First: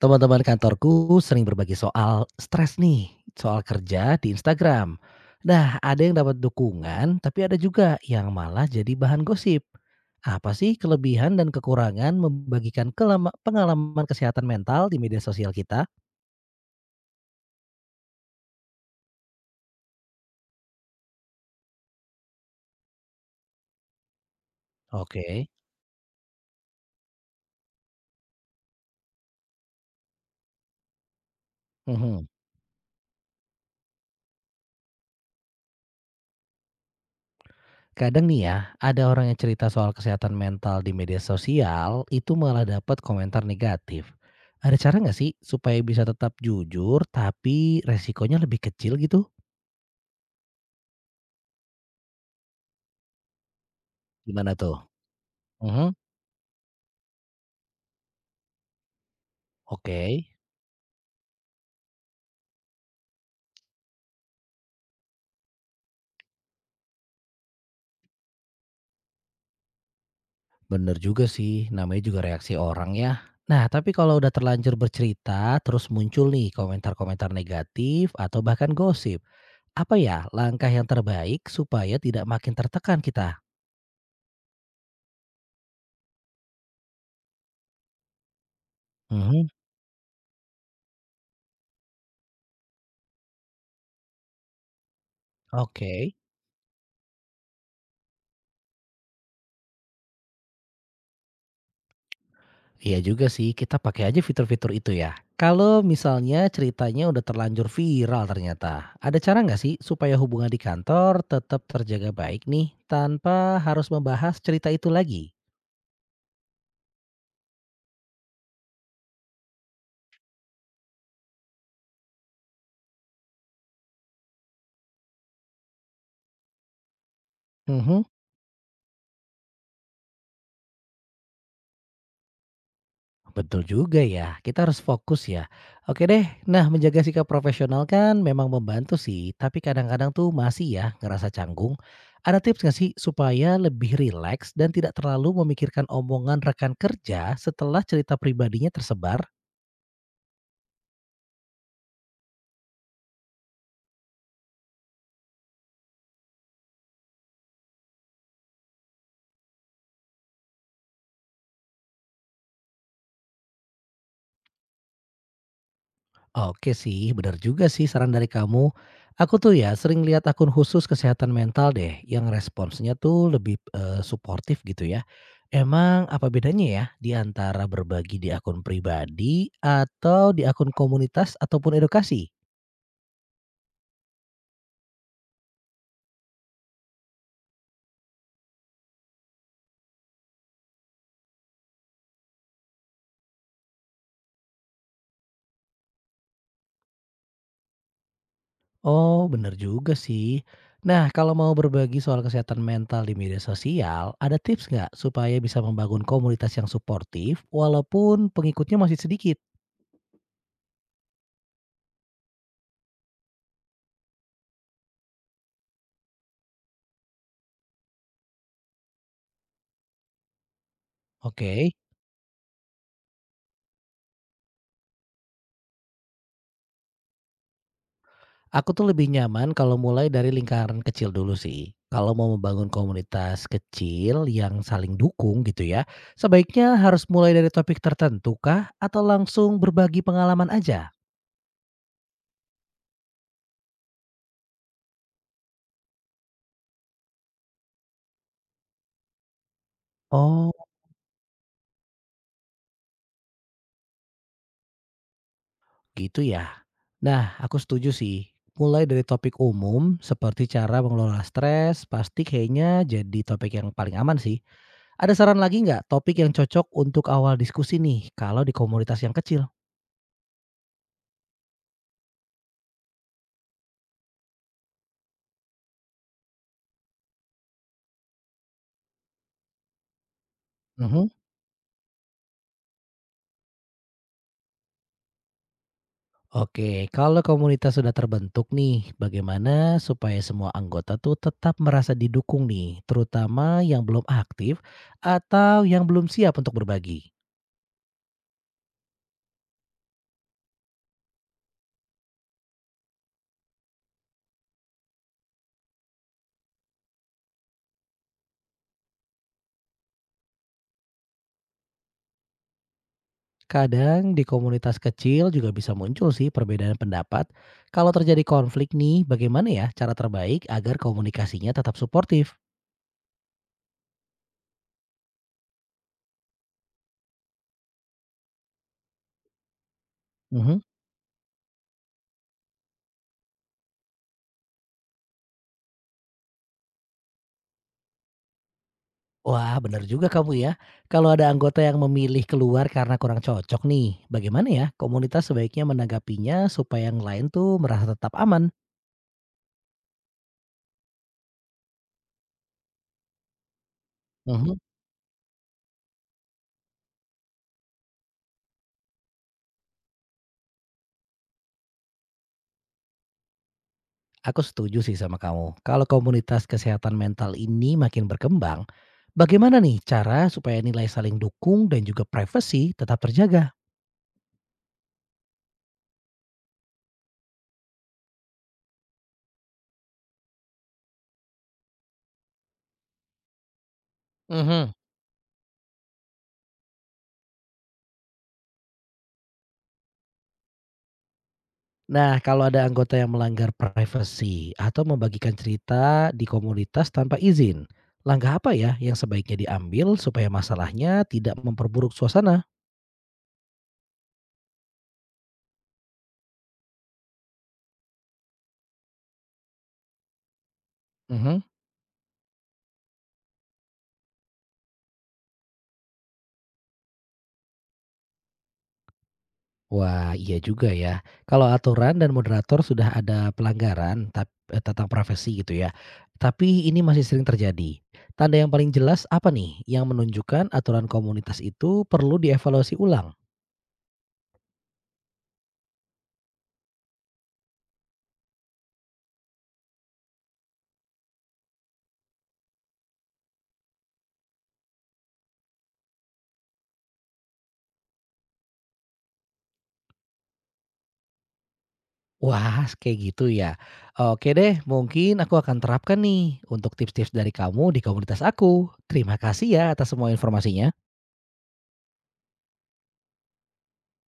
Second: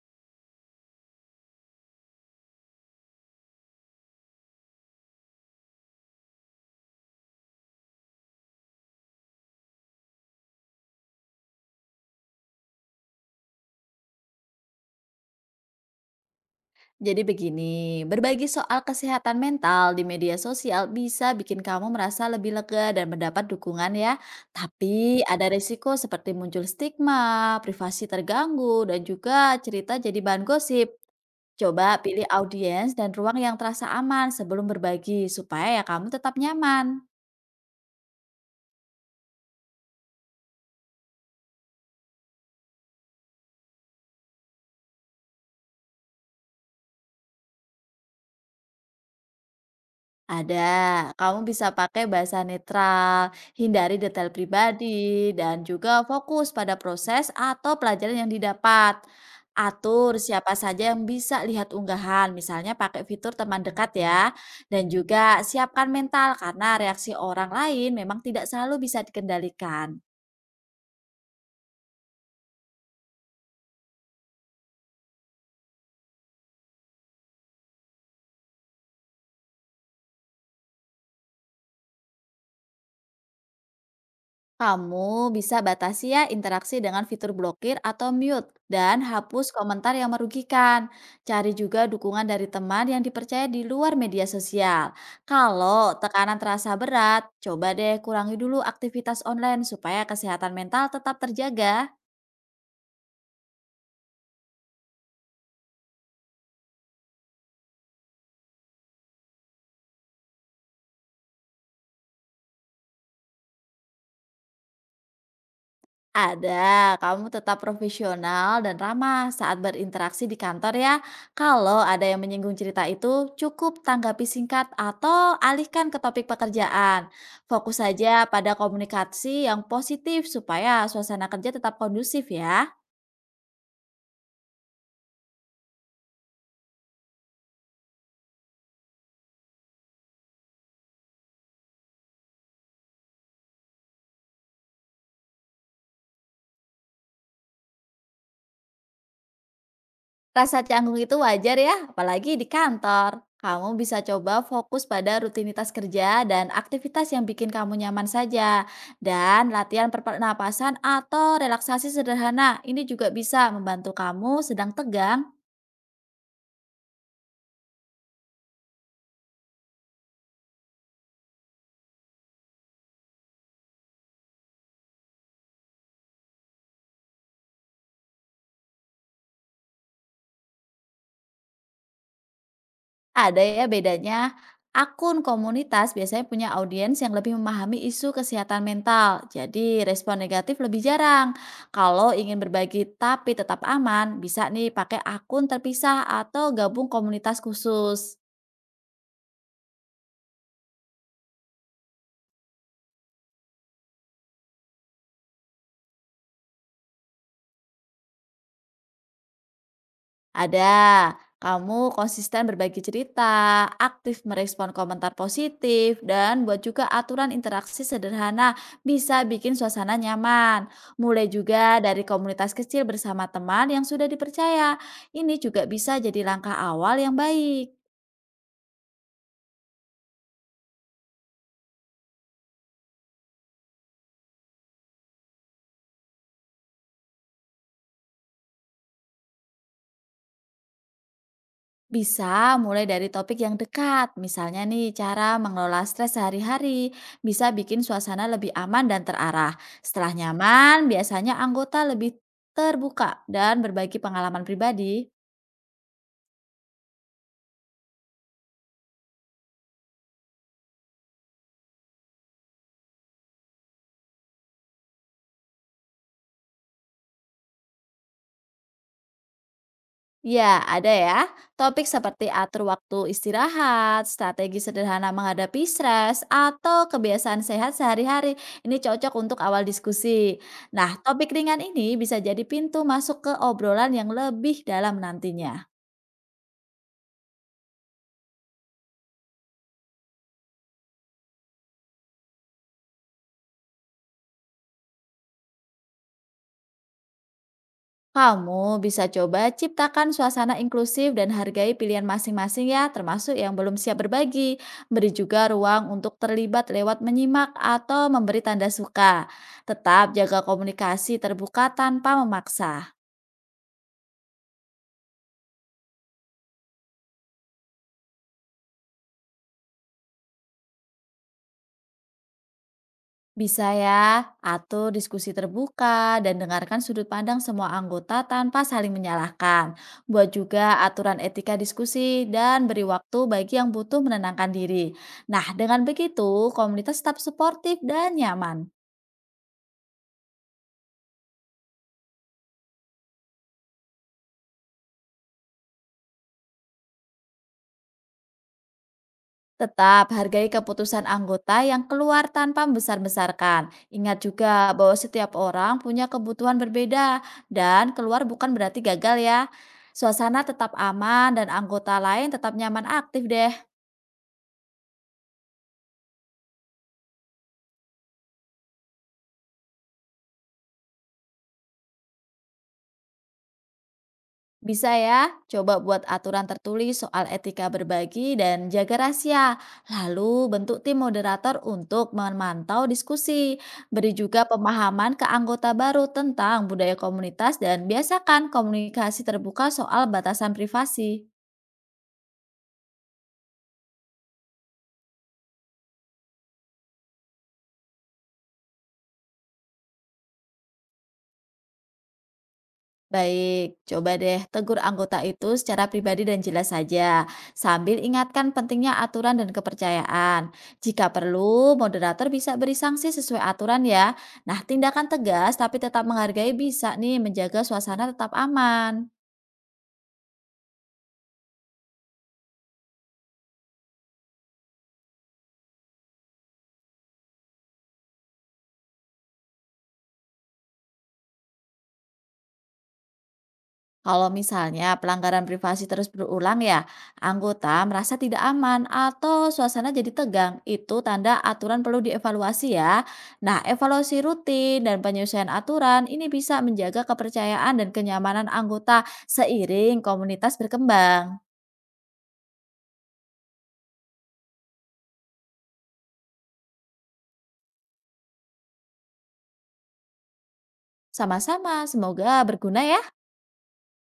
Teman-teman kantorku sering berbagi soal stres nih, soal kerja di Instagram. Nah, ada yang dapat dukungan, tapi ada juga yang malah jadi bahan gosip. Apa sih kelebihan dan kekurangan membagikan pengalaman kesehatan mental di media sosial kita? Jadi begini, berbagi soal kesehatan mental di media sosial bisa bikin kamu merasa lebih lega dan mendapat dukungan ya. Tapi ada Oke. risiko seperti muncul stigma, privasi terganggu, dan juga cerita jadi bahan gosip. Coba pilih Mhm. audiens dan ruang yang terasa aman sebelum berbagi supaya ya kamu tetap nyaman. Kadang nih ya, ada orang yang cerita soal kesehatan mental di media sosial itu malah dapat komentar negatif. Ada cara nggak sih supaya bisa tetap jujur tapi resikonya lebih kecil gitu? Ada, kamu bisa pakai bahasa netral, hindari detail Gimana tuh? pribadi, dan Mhm, juga fokus pada proses atau pelajaran yang didapat. oke. Atur siapa saja yang bisa lihat unggahan, misalnya pakai fitur teman dekat ya. Dan juga siapkan mental karena reaksi orang lain memang tidak selalu bisa dikendalikan. Bener juga sih, namanya juga reaksi orang ya. Nah, tapi kalau udah terlanjur bercerita, terus muncul nih komentar-komentar negatif atau bahkan gosip. Apa ya langkah yang terbaik supaya tidak makin tertekan kita? Kamu bisa batasi ya interaksi dengan fitur blokir atau mute dan Mhm, hapus komentar yang merugikan. Cari juga dukungan dari teman yang dipercaya di luar media sosial. Kalau oke. tekanan terasa berat, coba deh kurangi dulu aktivitas online supaya kesehatan mental tetap terjaga. Iya juga sih, kita pakai aja fitur-fitur itu ya. Kalau misalnya ceritanya udah terlanjur viral ternyata, ada cara nggak sih supaya hubungan di kantor tetap terjaga baik nih tanpa harus membahas cerita itu lagi? Ada, kamu tetap profesional dan ramah saat berinteraksi di kantor ya. Kalau ada yang menyinggung cerita itu, cukup tanggapi singkat atau alihkan ke topik pekerjaan. Fokus Mhm. saja pada komunikasi yang positif supaya suasana kerja tetap kondusif ya. Betul juga ya, kita harus fokus ya. Oke deh, nah menjaga sikap profesional kan memang membantu sih, tapi kadang-kadang tuh masih ya ngerasa canggung. Ada tips nggak sih supaya lebih rileks dan tidak terlalu memikirkan omongan rekan kerja setelah cerita pribadinya tersebar? Rasa canggung itu wajar ya, apalagi di kantor. Kamu bisa coba fokus pada rutinitas kerja dan aktivitas yang bikin kamu nyaman saja. Dan latihan pernapasan atau relaksasi sederhana ini juga bisa membantu kamu sedang tegang. Oke sih, benar juga sih saran dari kamu. Aku tuh ya sering lihat akun khusus kesehatan mental deh yang responsnya tuh lebih suportif gitu ya. Emang apa bedanya ya di antara berbagi di akun pribadi atau di akun komunitas ataupun edukasi? Ada ya bedanya. Akun komunitas biasanya punya audiens yang lebih memahami isu kesehatan mental, jadi respon negatif lebih jarang. Kalau ingin berbagi tapi tetap aman, bisa nih pakai akun terpisah atau gabung komunitas khusus. Oh, benar juga sih. Nah, kalau mau berbagi soal kesehatan mental di media sosial, ada tips nggak supaya bisa membangun komunitas yang suportif walaupun pengikutnya masih sedikit? Ada, kamu konsisten berbagi cerita, aktif merespon komentar positif, dan buat juga aturan interaksi sederhana bisa bikin suasana nyaman. Mulai Oke. juga dari komunitas kecil bersama teman yang sudah dipercaya. Ini juga bisa jadi langkah awal yang baik. Aku tuh lebih nyaman kalau mulai dari lingkaran kecil dulu sih. Kalau mau membangun komunitas kecil yang saling dukung gitu ya, sebaiknya harus mulai dari topik tertentu kah atau langsung berbagi pengalaman aja? Bisa mulai dari topik yang dekat, misalnya nih cara mengelola stres sehari-hari, bisa bikin suasana lebih aman dan terarah. Setelah Oh, nyaman, biasanya anggota lebih terbuka dan berbagi pengalaman pribadi. gitu ya. Nah, aku setuju sih. Mulai dari topik umum seperti cara mengelola stres, pasti kayaknya jadi topik yang paling aman sih. Ada saran lagi nggak topik yang cocok untuk awal diskusi nih kalau di komunitas yang kecil? Ya, ada ya. Topik seperti atur waktu istirahat, strategi sederhana menghadapi stres, atau kebiasaan sehat sehari-hari. Ini cocok untuk awal diskusi. Nah, topik ringan ini bisa jadi pintu masuk ke obrolan yang lebih dalam nantinya. Oke, kalau komunitas sudah terbentuk nih, bagaimana supaya semua anggota tuh tetap merasa didukung nih, terutama yang belum aktif atau yang belum siap untuk berbagi? Kamu bisa coba ciptakan suasana inklusif dan hargai pilihan masing-masing ya, termasuk yang belum siap berbagi. Beri juga ruang untuk terlibat lewat menyimak atau memberi tanda suka. Tetap jaga komunikasi terbuka tanpa memaksa. Kadang di komunitas kecil juga bisa muncul sih perbedaan pendapat. Kalau terjadi konflik nih, bagaimana ya cara terbaik agar komunikasinya tetap suportif? Bisa ya, atur diskusi terbuka dan dengarkan sudut pandang semua anggota tanpa saling menyalahkan. Buat Mhm. juga aturan etika diskusi dan beri waktu bagi yang butuh menenangkan diri. Nah, dengan begitu komunitas tetap suportif dan nyaman. Wah, benar juga kamu ya. Kalau ada anggota yang memilih keluar karena kurang cocok nih, bagaimana ya komunitas sebaiknya menanggapinya supaya yang lain tuh merasa tetap aman? Tetap hargai keputusan anggota yang keluar tanpa membesar-besarkan. Ingat Mhm. juga bahwa setiap orang punya kebutuhan berbeda dan keluar bukan berarti gagal ya. Suasana tetap aman dan anggota lain tetap nyaman aktif deh. Aku setuju sih sama kamu. Kalau komunitas kesehatan mental ini makin berkembang, bagaimana nih cara supaya nilai saling dukung dan juga privasi tetap terjaga? Bisa ya, coba buat aturan tertulis soal etika berbagi dan jaga rahasia. Lalu bentuk tim moderator untuk memantau diskusi. Beri juga Mhm. pemahaman ke anggota baru tentang budaya komunitas dan biasakan komunikasi terbuka soal batasan privasi. Nah, kalau ada anggota yang melanggar privasi atau membagikan cerita di komunitas tanpa izin, langkah apa ya yang sebaiknya diambil supaya masalahnya tidak memperburuk suasana? Baik, coba deh tegur anggota itu secara pribadi dan jelas saja, sambil ingatkan pentingnya aturan dan kepercayaan. Jika Mhm. perlu, moderator bisa beri sanksi sesuai aturan ya. Nah, tindakan tegas tapi tetap menghargai bisa nih menjaga suasana tetap aman. Wah, iya juga ya. Kalau aturan dan moderator sudah ada pelanggaran tentang privasi gitu ya. Tapi ini masih sering terjadi. Tanda yang paling jelas apa nih yang menunjukkan aturan komunitas itu perlu dievaluasi ulang? Kalau misalnya pelanggaran privasi terus berulang ya, anggota merasa tidak aman atau suasana jadi tegang. Itu tanda aturan perlu dievaluasi ya. Nah, evaluasi rutin dan penyesuaian aturan ini bisa menjaga kepercayaan dan kenyamanan anggota seiring komunitas berkembang. Wah, kayak gitu ya. Oke deh, mungkin aku akan terapkan nih untuk tips-tips dari kamu di komunitas aku. Terima kasih ya atas semua informasinya. Sama-sama, semoga berguna ya.